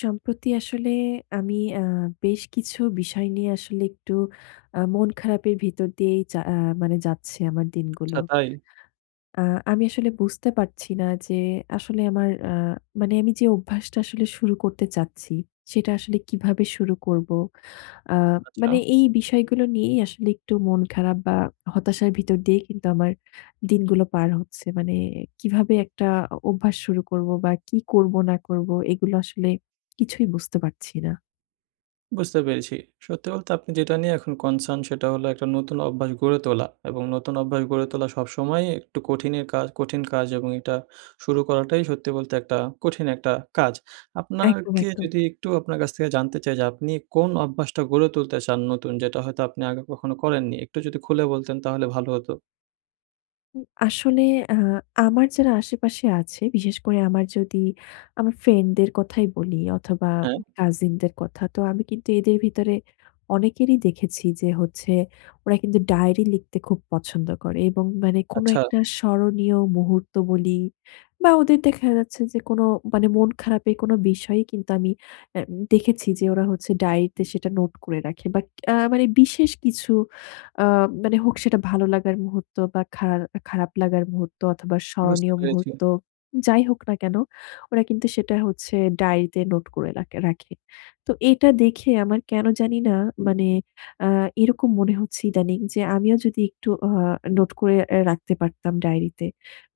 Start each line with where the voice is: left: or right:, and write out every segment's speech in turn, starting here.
left: সম্প্রতি আসলে আমি আ বেশ কিছু বিষয় নিয়ে আসলে একটু আ মন খারাপের ভিতর দিয়েই যা আ মানে যাচ্ছে আমার দিনগুলো।
right: আচ্ছা, তাই?
left: আ আমি আসলে বুঝতে পারছি না যে, আসলে আমার আ মানে আমি যে অভ্যাসটা আসলে শুরু করতে চাচ্ছি, সেটা আসলে কিভাবে শুরু করবো। আ
right: আচ্ছা?
left: মানে এই বিষয়গুলো নিয়েই আসলে একটু মন খারাপ বা হতাশার ভিতর দিয়ে কিন্তু আমার দিনগুলো পার হচ্ছে। মানে কিভাবে একটা অ অভ্যাস শুরু করবো? বা কি করবো না করবো? এগুলো আসলে কিছুই বুঝতে পারছি না।
right: বুঝতে পেরেছি। সত্যি বলতে আপনি যেটা নিয়ে এখন concern সেটা হল, একটা নতুন অভ্যাস গড়ে তোলা। এবং নতুন অভ্যাস গড়ে তোলা সবসময়ই একটু কঠিনে কাজ কঠিন কাজ এবং এটা শুরু করাটাই সত্যি বলতে একটা কঠিন একটা কাজ। আপনার
left: একদম,
right: কে
left: একদম।
right: যদি একটু আপনার কাছ থেকে জানতে চাই যে, আপনি কোন অভ্যাসটা গড়ে তুলতে চান নতুন, যেটা হয়তো আপনি আগে কখনো করেননি? একটু যদি খুলে বলতেন তাহলে ভালো হতো।
left: হুম, আসলে আ আমার যারা আশেপাশে আছে, বিশেষ করে আমার যদি আমার friend দের কথাই বলি অথবা
right: হ্যাঁ।
left: cousin দের কথা। তো, আমি কিন্তু এদের ভিতরে অনেকেরই দেখেছি যে, হচ্ছে ওরা কিন্তু ডায়েরি লিখতে খুব পছন্দ করে এবং মানে কোনো
right: আচ্ছা।
left: একটা স্মরণীয় মুহূর্ত বলি বা ওদের দেখা যাচ্ছে যে, কোনো মানে মন খারাপের কোনো বিষয়ই কিন্তু আমি অ্যা দেখেছি যে, ওরা হচ্ছে ডায়েরি তে সেটা নোট করে রাখে। বাট আ মানে বিশেষ কিছু আ মানে হোক সেটা ভালো লাগার মুহূর্ত বা খার খারাপ লাগার মুহূর্ত অথবা
right: বুঝতে
left: স্মরণীয়
right: পেরেছি।
left: মুহূর্ত, যাই হোক না কেন, ওরা কিন্তু সেটা হচ্ছে ডায়েরিতে নোট করে রাকে রাখে। তো এইটা দেখে আমার কেন জানি না মানে আ এরকম মনে হচ্ছে ইদানিং যে, আমিও যদি একটু অ নোট করে অ্যা রাখতে পারতাম ডায়েরিতে।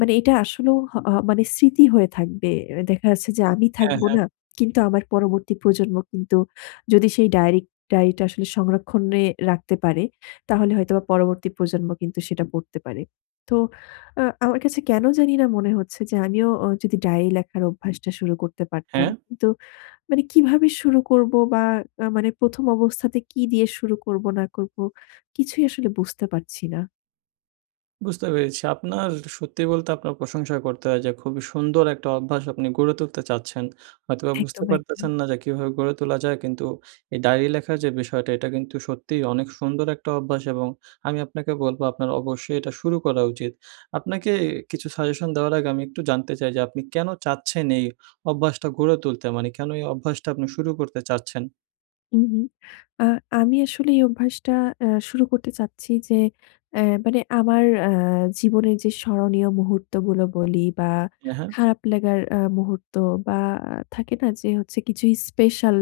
left: মানে এটা আসলেও হহ মানে স্মৃতি হয়ে থাকবে। দেখা যাচ্ছে যে, আমি
right: হ্যাঁ,
left: থাকব
right: হ্যাঁ।
left: না, কিন্তু আমার পরবর্তী প্রজন্ম কিন্তু যদি সেই ডায়েরিক ডায়েরিটা আসলে সংরক্ষণে রাখতে পারে, তাহলে হয়তো বা পরবর্তী প্রজন্ম কিন্তু সেটা পড়তে পারে। তো, আ আমার কাছে কেন জানিনা মনে হচ্ছে যে, আমিও ও যদি ডায়রি লেখার অভ্যাসটা শুরু করতে পারতাম,
right: হ্যাঁ।
left: তো, মানে কিভাবে শুরু করবো বা আ মানে ১ম অবস্থাতে কি দিয়ে শুরু করবো না করবো, কিছুই আসলে বুঝতে পারছি না।
right: বুঝতে পেরেছি আপনার সত্যি বলতে আপনার প্রশংসা করতে হয়। যে খুবই সুন্দর একটা অভ্যাস আপনি গড়ে তুলতে চাচ্ছেন। হয়তোবা বুঝতে
left: একদম, একদম।
right: পারতেছেন না যে, কীভাবে গড়ে তোলা যায়? কিন্তু এ ডায়রি লেখার যে বিষয়টা এটা কিন্তু সত্যিই অনেক সুন্দর একটা অভ্যাস। এবং আমি আপনাকে বলবো আপনার অবশ্যই এটা শুরু করা উচিত। আপনাকে এ কিছু সাজেশন দেওয়ার আগে আমি একটু জানতে চাই যে আপনি কেনো চাচ্ছেন এই অভ্যাসটা গড়ে তুলতে? মানে কেনো এই অভ্যাসটা আপনি শুরু করতে চাচ্ছেন?
left: হুম, হুম। আ আমি আসলে এই অভ্যাসটা অ্যা শুরু করতে চাচ্ছি যে এ মানে আমার আ জীবনের যে স্মরণীয় মুহূর্তগুলো বলি বা
right: এ হ্যাঁ।
left: খারাপ লাগার আ মুহূর্ত বা আ থাকে না যে হচ্ছে কিছুই স্পেশাল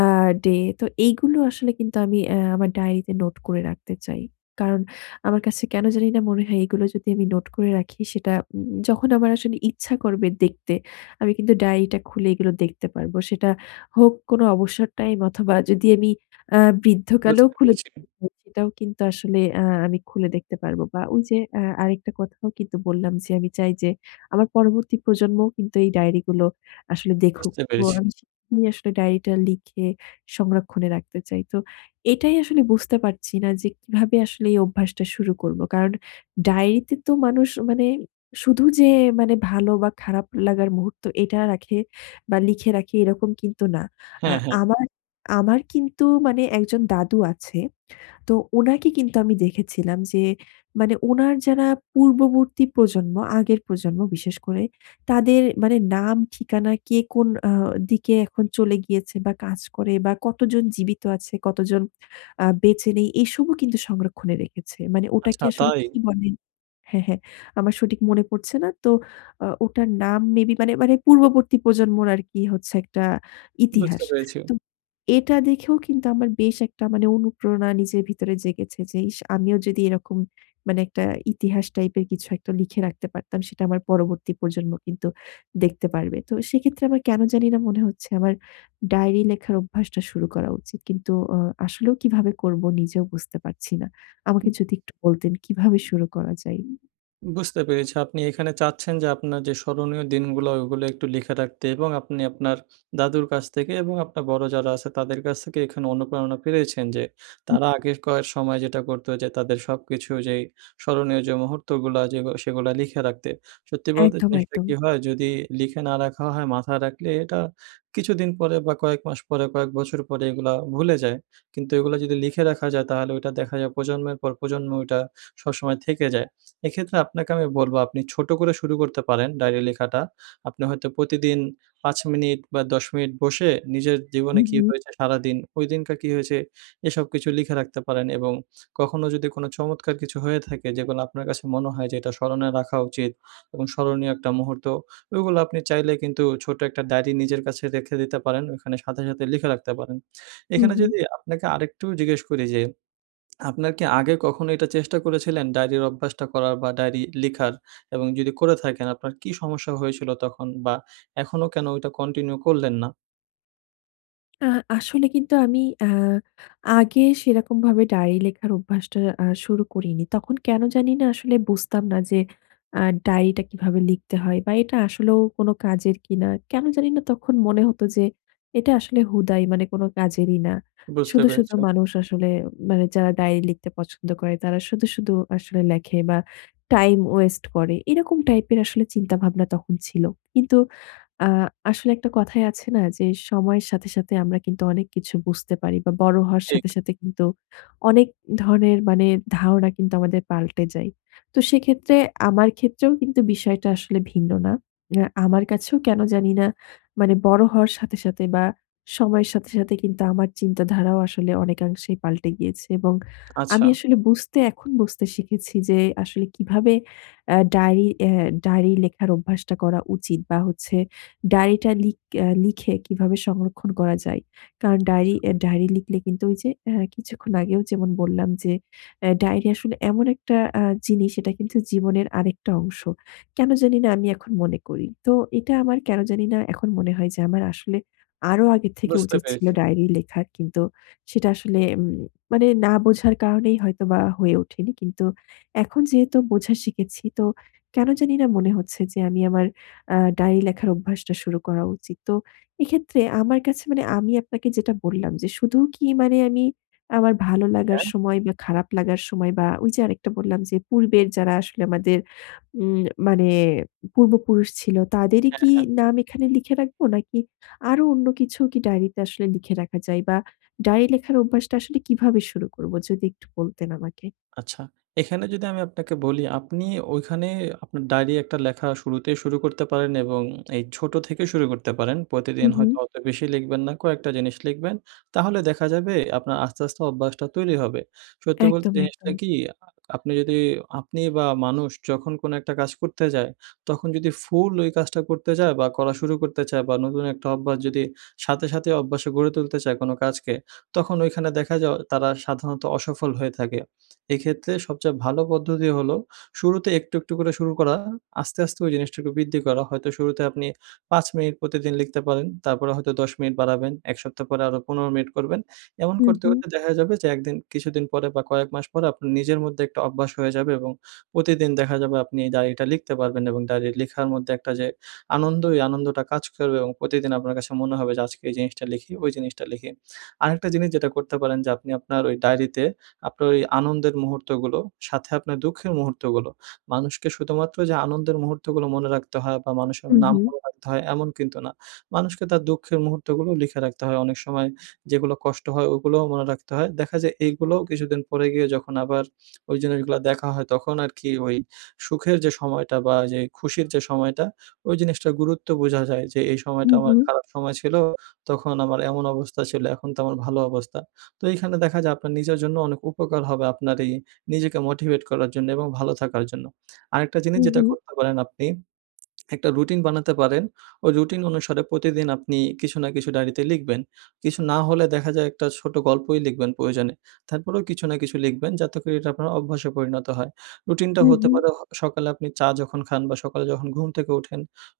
left: আ ডে তো এইগুলো আসলে কিন্তু আমি এ আমার ডায়েরিতে নোট করে রাখতে চাই। কারণ আমার কাছে কেনো জানি না মনে হয় এগুলো যদি আমি নোট করে রাখি সেটা উম উম যখন আমার আসলে ইচ্ছা করবে দেখতে আমি কিন্তু ডায়েরিটা খুলে এগুলো দেখতে পারবো। সেটা হোক কোনো অবসর টাইম অথবা যদি আমি আ বৃদ্ধকালেও
right: বুঝতে
left: খুলে
right: পেরেছি।
left: [unintelligible] সেটাও কিন্তু আসলে আ আমি খুলে দেখতে পারবো বা ওইযে আ আরেকটা কথাও কিন্তু বললাম যে আমি চাই যে আমার পরবর্তী প্রজন্মও কিন্তু এই ডায়েরি গুলো আসলে দেখুক।
right: বুঝতে
left: তো
right: পেরেছি।
left: আমি [unintelligible] আসলে ডায়েরিটা লিখে সংরক্ষণে রাখতে চাই। তো এটাই আসলে বুঝতে পারছি না যে কীভাবে আসলে এই অভ্যাসটা শুরু করবো? কারণ ডায়েরিতে তো মানুষ মানে শুধু যে মানে ভালো বা খারাপ লাগার মুহূর্ত এটা রাখে বা লিখে রাখে এরকম কিন্তু না। আ
right: হ্যাঁ, হ্যাঁ।
left: আমার, আমার কিন্তু মানে একজন দাদু আছে। তো ওনাকে কিন্তু আমি দেখেছিলাম যে মানে উনার যারা পূর্ববর্তী প্রজন্ম, আগের প্রজন্ম বিশেষ করে তাদের মানে নাম ঠিকানা কে, কোন অ্যা দিকে এখন চলে গিয়েছে বা কাজ করে বা কতজন জীবিত আছে, কতজন আ বেঁচে নেই এসবও কিন্তু সংরক্ষণে রেখেছে। মানে ওটাকে
right: আচ্ছা
left: আসলে
right: তাই?
left: কী বলে? হ্যাঁ, হ্যাঁ আমার সঠিক মনে পড়ছে না। তো অ ওটার নাম মেবি মানে, মানে পূর্ববর্তী প্রজন্মর আরকি হচ্ছে একটা
right: বুঝতে
left: ইতিহাস।
right: পেরেছি।
left: তো এটা দেখেও কিন্তু আমার বেশ একটা মানে অনুপ্রেরণা নিজের ভিতরে জেগেছে যে ইস, আমিও যদি এরকম মানে একটা ইতিহাস টাইপের কিছু একটা লিখে রাখতে পারতাম। সেটা আমার পরবর্তী প্রজন্ম কিন্তু দেখতে পারবে। তো সেক্ষেত্রে আমার কেনো জানিনা মনে হচ্ছে, আমার ডায়রি লেখার অভ্যাসটা শুরু করা উচিত। কিন্তু অ আসলেও কীভাবে করবো? নিজেও বুঝতে পারছি না। আমাকে
right: হুম।
left: যদি একটু বলতেন কীভাবে শুরু করা যায়?
right: বুঝতে পেরেছি, আপনি এখানে চাচ্ছেন যে আপনার যে স্মরণীয় দিনগুলো ওগুলো একটু লিখে রাখতে এবং আপনি আপনার দাদুর কাছ থেকে এবং আপনার বড়ো যারা আছে তাদের কাছ থেকে এখানে অনুপ্রেরণা পেয়েছেন যে,
left: হুম।
right: তারা আগের কয়ে সময় যেটা করত যে তাদের সবকিছু যেই স্মরণীয় যে মুহূর্তগুলো যেগু সেগুলো লিখে রাখতে। সত্যি বলতে
left: একদম,
right: জিনিসটা কী
left: একদম।
right: হয়? যদি লিখে না রাখা হয় মাথায় রাখলে এটা কিছুদিন পরে বা কয়েক মাস পরে, কয়েক বছর পরে এগুলা ভুলে যায়, কিন্তু এগুলা যদি লিখে রাখা যায় তাহলে ওইটা দেখা যায় প্রজন্মের পর প্রজন্ম ওইটা সবসময় থেকে যায়। এক্ষেত্রে আপনাকে আমি বলব আপনি ছোট করে শুরু করতে পারেন ডায়রি লেখাটা। আপনি হয়তো প্রতিদিন ৫ মিনিট বা ১০ মিনিট বসে নিজের জীবনে
left: হুম,
right: কী
left: হুম।
right: হয়েছে? সারাদিন ঐদিনকার কী হয়েছে? এসব কিছু লিখে রাখতে পারেন এবং কখনো যদি কোন চমৎকার কিছু হয়ে থাকে যেগুলা আপনার কাছে মনে হয় যে এটা স্মরণে রাখা উচিত এবং স্মরণীয় একটা মুহূর্ত ওইগুলা আপনি চাইলে কিন্তু ছোট্ট একটা ডায়রি নিজের কাছে রেখে দিতে পারেন ওখানে সাথে, সাথে লিখে রাখতে পারেন।
left: হুম,
right: এখানে
left: হুম।
right: যদি আপনাকে আরেকটু জিজ্ঞেস করি যে আপনার কী আগে কখনো এটা চেষ্টা করেছিলেন ডায়রির অভ্যাসটা করার বা ডায়রি লিখার? এবং যদি করে থাকেন আপনার কী সমস্যা হয়েছিল তখন বা এখনো কেন ওটা continue করলেন না?
left: আ আসলে কিন্তু আমি আ আগে সেরকম ভাবে ডায়েরি লেখার অভ্যাসটা আ শুরু করিনি। তখন কেন জানিনা আসলে বুঝতাম না যে, আ ডায়েরিটা কিভাবে লিখতে হয় বা এটা আসলেও কোনো কাজের কিনা। কেন জানিনা তখন মনে হতো যে এটা আসলে হুদাই মানে কোনো কাজেরই না।
right: বুঝতে
left: শুধু, শুধু
right: পেরেছি।
left: মানুষ আসলে মানে যারা ডায়রি লিখতে পছন্দ করে তারা শুধু, শুধু আসলে লেখে বা টাইম ওয়েস্ট করে। এরকম টাইপের আসলে চিন্তা ভাবনা তখন ছিল। কিন্তু আ আসলে একটা কথাই আছে না যে সময়ের সাথে, সাথে আমরা কিন্তু অনেক কিছু বুঝতে পারি বা বড় হওয়ার
right: ঠিক।
left: সাথে, সাথে কিন্তু অনেক ধরনের মানে ধারণা কিন্তু আমাদের পাল্টে যায়। তো সেক্ষেত্রে আমার ক্ষেত্রেও কিন্তু বিষয়টা আসলে ভিন্ন না। উম আ আমার কাছেও কেন জানি না মানে বড় হওয়ার সাথে, সাথে বা সময়ের সাথে, সাথে কিন্তু আমার চিন্তাধারাও আসলে অনেকাংশেই পাল্টে গিয়েছে। এবং
right: আচ্ছা।
left: আমি আসলে বুঝতে, এখন বুঝতে শিখেছি যে আসলে কিভাবে আ ডায়েরি অ্যা ডায়েরি লেখার অভ্যাসটা করা উচিত বা হচ্ছে ডায়েরিটা লিক অ্যা লিখে কিভাবে সংরক্ষণ করা যায়। কারণ ডায়েরি
right: আচ্ছা।
left: অ্যা ডায়েরি লিখলে কিন্তু ওই যে আ কিছুক্ষণ আগেও যেমন বললাম যে আ ডায়েরি আসলে এমন একটা আ জিনিস এটা কিন্তু জীবনের আরেকটা অংশ। কেন জানি না আমি এখন মনে করি। তো এটা আমার কেন জানি না এখন মনে হয় যে আমার আসলে আরও আগে থেকে
right: বুঝতে
left: উচিত ছিল,
right: পেরেছি।
left: ডায়েরি লেখা কিন্তু সেটা আসলে উম মানে না বোঝার কারণেই হয়তোবা হয়ে ওঠেনি। কিন্তু এখন যেহেতু বোঝা শিখেছি, তো কেন জানিনা মনে হচ্ছে যে আমি আমার আ ডায়েরি লেখার অভ্যাসটা শুরু করা উচিত। তো এক্ষেত্রে আমার কাছে মানে আমি আপনাকে যেটা বললাম যে শুধু কি মানে আমি আমার ভালো লাগার
right: হ্যাঁ।
left: সময় বা খারাপ লাগার সময় বা ওই যে আরেকটা বললাম যে পূর্বের যারা আসলে আমাদের উম মানে পূর্বপুরুষ ছিল তাদেরই
right: হ্যাঁ,
left: কি
right: হ্যাঁ।
left: নাম এখানে লিখে রাখব? নাকি আরো অন্য কিছু কি ডায়েরিতে আসলে লিখে রাখা যায়? বা ডায়রি লেখার অভ্যাসটা আসলে কিভাবে শুরু করব? যদি একটু বলতেন আমাকে?
right: আচ্ছা, এখানে যদি আমি আপনাকে বলি আপনি ওইখানে আপনার ডায়েরি একটা লেখা শুরুতেই শুরু করতে পারেন এবং এই ছোট থেকেও শুরু করতে পারেন।
left: হু,
right: প্রতিদিন হয়তো
left: হু।
right: অত বেশি লিখবেন না। কয়েকটা জিনিস লিখবেন। তাহলে দেখা যাবে আপনার আস্তে, আস্তে অভ্যাসটা তৈরি হবে। সত্যি বলতে
left: একদম,
right: জিনিসটা
left: একদম।
right: কি আ আপনি যদি আপনি বা মানুষ যখন কোন একটা কাজ করতে যায় তখন যদি ফুল ওই কাজটা করতে যায় বা করা শুরু করতে চায় বা নতুন একটা অভ্যাস যদি সাথে, সাথে অভ্যাসে গড়ে তুলতে চায়, কোন কাজকে তখন ঐখানে দেখা যায় অ তারা সাধারণত অসফল হয়ে থাকে। এক্ষেত্রে সবচেয়ে ভালো পদ্ধতি হলো শুরুতে একটু, একটু করে শুরু করা, আস্তে, আস্তে ওই জিনিসটুকু বৃদ্ধি করা। হয়তো শুরুতে আপনি ৫ মিনিট প্রতিদিন লিখতে পারেন। তারপরে হয়তো ১০ মিনিট বাড়াবেন, ১ সপ্তাহ পরে আরো ১৫ মিনিট করবেন। এমন
left: হু,
right: করতে,
left: হু।
right: করতে দেখা যাবে যে ১ দিন কিছুদিন পরে বা কয়েক মাস পরে আপনার নিজের মধ্যে একটা অভ্যাস হয়ে যাবে এবং প্রতিদিন দেখা যাবে আপনি এই ডায়েরিটা লিখতে পারবেন এবং ডায়েরি লেখার মধ্যে একটা যে আনন্দ ওই আনন্দটা কাজ করবে এবং প্রতিদিন আপনার কাছে মনে হবে যে আজকে এই জিনিসটা লিখি, ওই জিনিসটা লিখি। আরেকটা জিনিস যেটা করতে পারেন যে আপনি আপনার ওই ডায়রিতে আপনার ওই আনন্দের মুহূর্তগুলো, সাথে আপনার দুঃখের মুহূর্তগুলো। মানুষকে শুধুমাত্র যে আনন্দের মুহূর্তগুলো মনে রাখতে হয় বা মানুষের
left: হু,
right: নাম
left: হু।
right: মনে রাখতে হয় এমন কিন্তু না। মানুষকে তার দুঃখের মুহূর্তগুলো লিখে রাখতে হয় অনেক সময় যেগুলো কষ্ট হয় ওগুলোও মনে রাখতে হয়। দেখা যায় এগুলোও কিছুদিন পরে গিয়ে যখন আবার ওই জিনিসগুলো দেখা হয় তখন আরকি ওই সুখের যে সময়টা বা যে খুশির যে সময়টা ওই জিনিসটার গুরুত্ব বোঝা যায় যে, "এই
left: হু,
right: সময়টা আমার
left: হু।
right: খারাপ সময় ছিল তখন আমার এমন অবস্থা ছিল এখন তো আমার ভালো অবস্থা।" তো এইখানে দেখা যায় আপনার নিজের জন্য অনেক উপকার হবে আপনার এই নিজেকে মোটিভেট করার জন্য এবং ভালো থাকার জন্য। আরেকটা জিনিস
left: হু,
right: যেটা
left: হু।
right: করতে পারেন আপনি একটা রুটিন বানাতে পারেন। ওই রুটিন অনুসারে প্রতিদিন আপনি কিছু না কিছু ডায়েরিতে লিখবেন। কিছু না হলে দেখা যায় একটা ছোট গল্পই লিখবেন প্রয়োজনে। তারপরেও কিছু না কিছু লিখবেন যাতে করে এটা আপনার অভ্যাসে পরিণত হয়। রুটিনটা
left: হু,
right: হতে
left: হু।
right: পারে হ সকালে আপনি চা যখন খান বা সকালে যখন ঘুম থেকে উঠেন,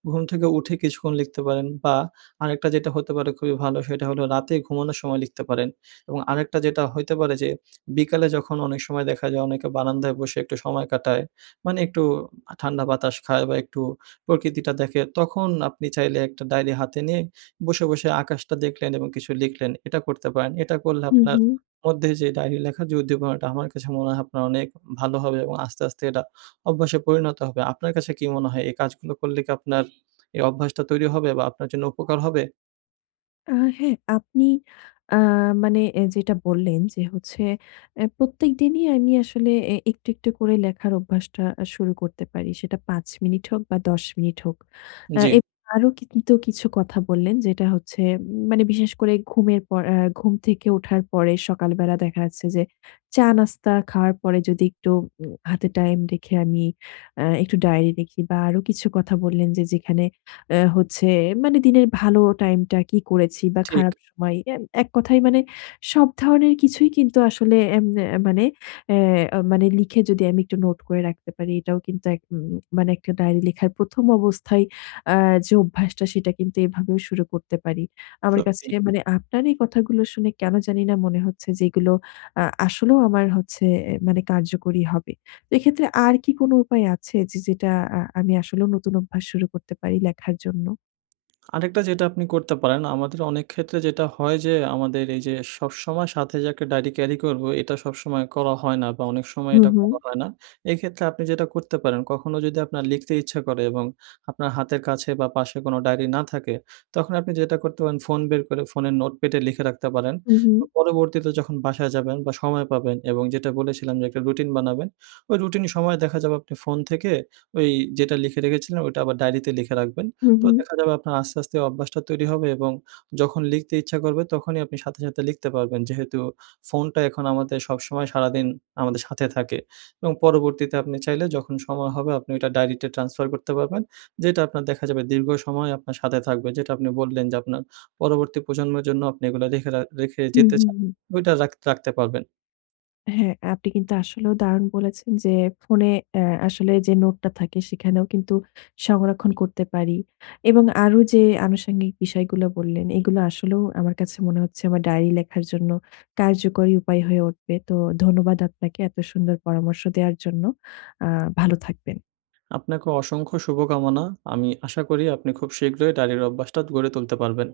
right: ঘুম থেকে উঠে কিছুক্ষণ লিখতে পারেন বা আরেকটা যেটা হতে পারে খুবই ভালো সেটা হল রাতে ঘুমানোর সময় লিখতে পারেন। এবং আরেকটা যেটা হইতে পারে যে বিকালে যখন অনেক সময় দেখা যায় অনেকে বারান্দায় বসে একটু সময় কাটায়। মানে একটু ঠান্ডা বাতাস খায় বা একটু প্রকৃতিটা দেখে তখন আপনি চাইলে একটা ডায়েরি হাতে নিয়ে বসে, বসে আকাশটা দেখলেন এবং কিছু লিখলেন। এটা করতে পারেন। এটা করলে
left: হু,
right: আপনার
left: হু।
right: মধ্যে যে ডায়েরি লেখার যে উদ্দীপনাটা আমার কাছে মনে হয় আপনার অনেক ভালো হবে এবং আস্তে, আস্তে এটা অভ্যাসে পরিণত হবে। আপনার কাছে কি মনে হয় এই কাজগুলো করলে কি আপনার এই অভ্যাসটা তৈরি হবে? বা আপনার জন্য উপকার হবে?
left: আ হ্যাঁ, আপনি আ মানে এ যেটা বললেন যে হচ্ছে এ প্রত্যেক দিনই আমি আসলে এ একটু, একটু করে লেখার অভ্যাসটা আ শুরু করতে পারি। সেটা ৫ মিনিট হোক বা ১০ মিনিট হোক। এ
right: জী।
left: এব আরো কিছু কথা বললেন যেটা হচ্ছে উম মানে বিশেষ করে ঘুমের পর আ ঘুম থেকে ওঠার পরে সকালবেলা দেখা যাচ্ছে যে চা নাস্তা খাওয়ার পরে যদি একটু উম হাতে টাইম রেখে আমি আ একটু ডায়েরি লেখি বা আরো কিছু কথা বললেন যে যেখানে আ হচ্ছে মানে দিনের ভালো টাইমটা কি করেছি বা
right: ঠিক।
left: খারাপ সময়। এ এক কথায় মানে সব ধরনের কিছুই কিন্তু আসলে এম এ মানে অ্যা মানে লিখে যদি আমি একটু নোট করে রাখতে পারি এটাও কিন্তু এক ম মানে একটা ডায়েরি লেখার ১ম অবস্থায় আ যে অভ্যাসটা সেটা কিন্তু এভাবেও শুরু করতে পারি। আমার
right: সত্যি।
left: কাছে মানে আপনার এই কথাগুলো শুনে কেন জানিনা মনে হচ্ছে যে, এগুলো আ আসলেও আমার হচ্ছে এ মানে কার্যকরী হবে। এক্ষেত্রে আর কি কোনো উপায় আছে যে যেটা আ আমি আসলে নতুন অভ্যাস শুরু করতে পারি লেখার জন্য?
right: আরেকটা যেটা আপনি করতে পারেন, আমাদের অনেক ক্ষেত্রে যেটা হয় যে আমাদের এই যে সবসময় সাথে যে একটা ডায়রি carry করব। এটা সবসময় করা হয় না বা অনেক সময়
left: হুম,
right: এটা
left: হুম।
right: করা হয় না। এক্ষেত্রে আপনি যেটা করতে পারেন, কখনো যদি আপনার লিখতে ইচ্ছা করে এবং আপনার হাতের কাছে বা পাশে কোন ডায়রি না থাকে তখন আপনি যেটা করতে পারেন ফোন বের করে ফোনের notepad এ লিখে রাখতে পারেন।
left: হুম,
right: তো
left: হুম।
right: পরবর্তীতে যখন বাসায় যাবেন বা সময় পাবেন এবং যেটা বলেছিলাম যে একটা রুটিন বানাবেন। ওই রুটিনের সময়ে দেখা যাবে আপনি ফোন থেকে ওই যেটা লিখে রেখেছিলেন, ওইটা আবার ডায়রিতে লিখে রাখবেন।
left: হুম,
right: তো
left: হুম।
right: দেখা যাবে আপনার আস্তে, আস্তে অভ্যাসটা তৈরি হবে এবং যখন লিখতে ইচ্ছা করবে তখনই আপনি সাথে, সাথে লিখতে পারবেন। যেহেতু ফোনটা এখন আমাদের সবসময় সারাদিন আমাদের সাথে থাকে এবং পরবর্তীতে আপনি চাইলে যখন সময় হবে আপনি ওটা ডায়রিতে transfer করতে পারবেন। যেটা আপনার দেখা যাবে দীর্ঘ সময় আপনার সাথে থাকবে। যেটা আপনি বললেন, যে আপনার পরবর্তী প্রজন্মের জন্য আপনি এগুলো লেখে রাখ রেখে
left: হুম,
right: যেতে
left: হুম,
right: চান।
left: হুম।
right: ওইটা রাখ রাখতে পারবেন।
left: হ্যাঁ, আপনি কিন্তু আসলেও দারুণ বলেছেন। যে ফোনে আ আসলে যে নোটটা থাকে সেখানেও কিন্তু সংরক্ষণ করতে পারি এবং আরো যে আনুষাঙ্গিক বিষয়গুলো বললেন, এগুলো আসলেও আমার কাছে মনে হচ্ছে আমার ডায়রি লেখার জন্য কার্যকরী উপায় হয়ে উঠবে। তো ধন্যবাদ আপনাকে। এত সুন্দর পরামর্শ দেওয়ার জন্য। আ ভালো থাকবেন।
right: আপনাকে অসংখ্য শুভকামনা। আমি আশা করি, আপনি খুব শীঘ্রই ডাইরির অভ্যাসটা গড়ে তুলতে পারবেন।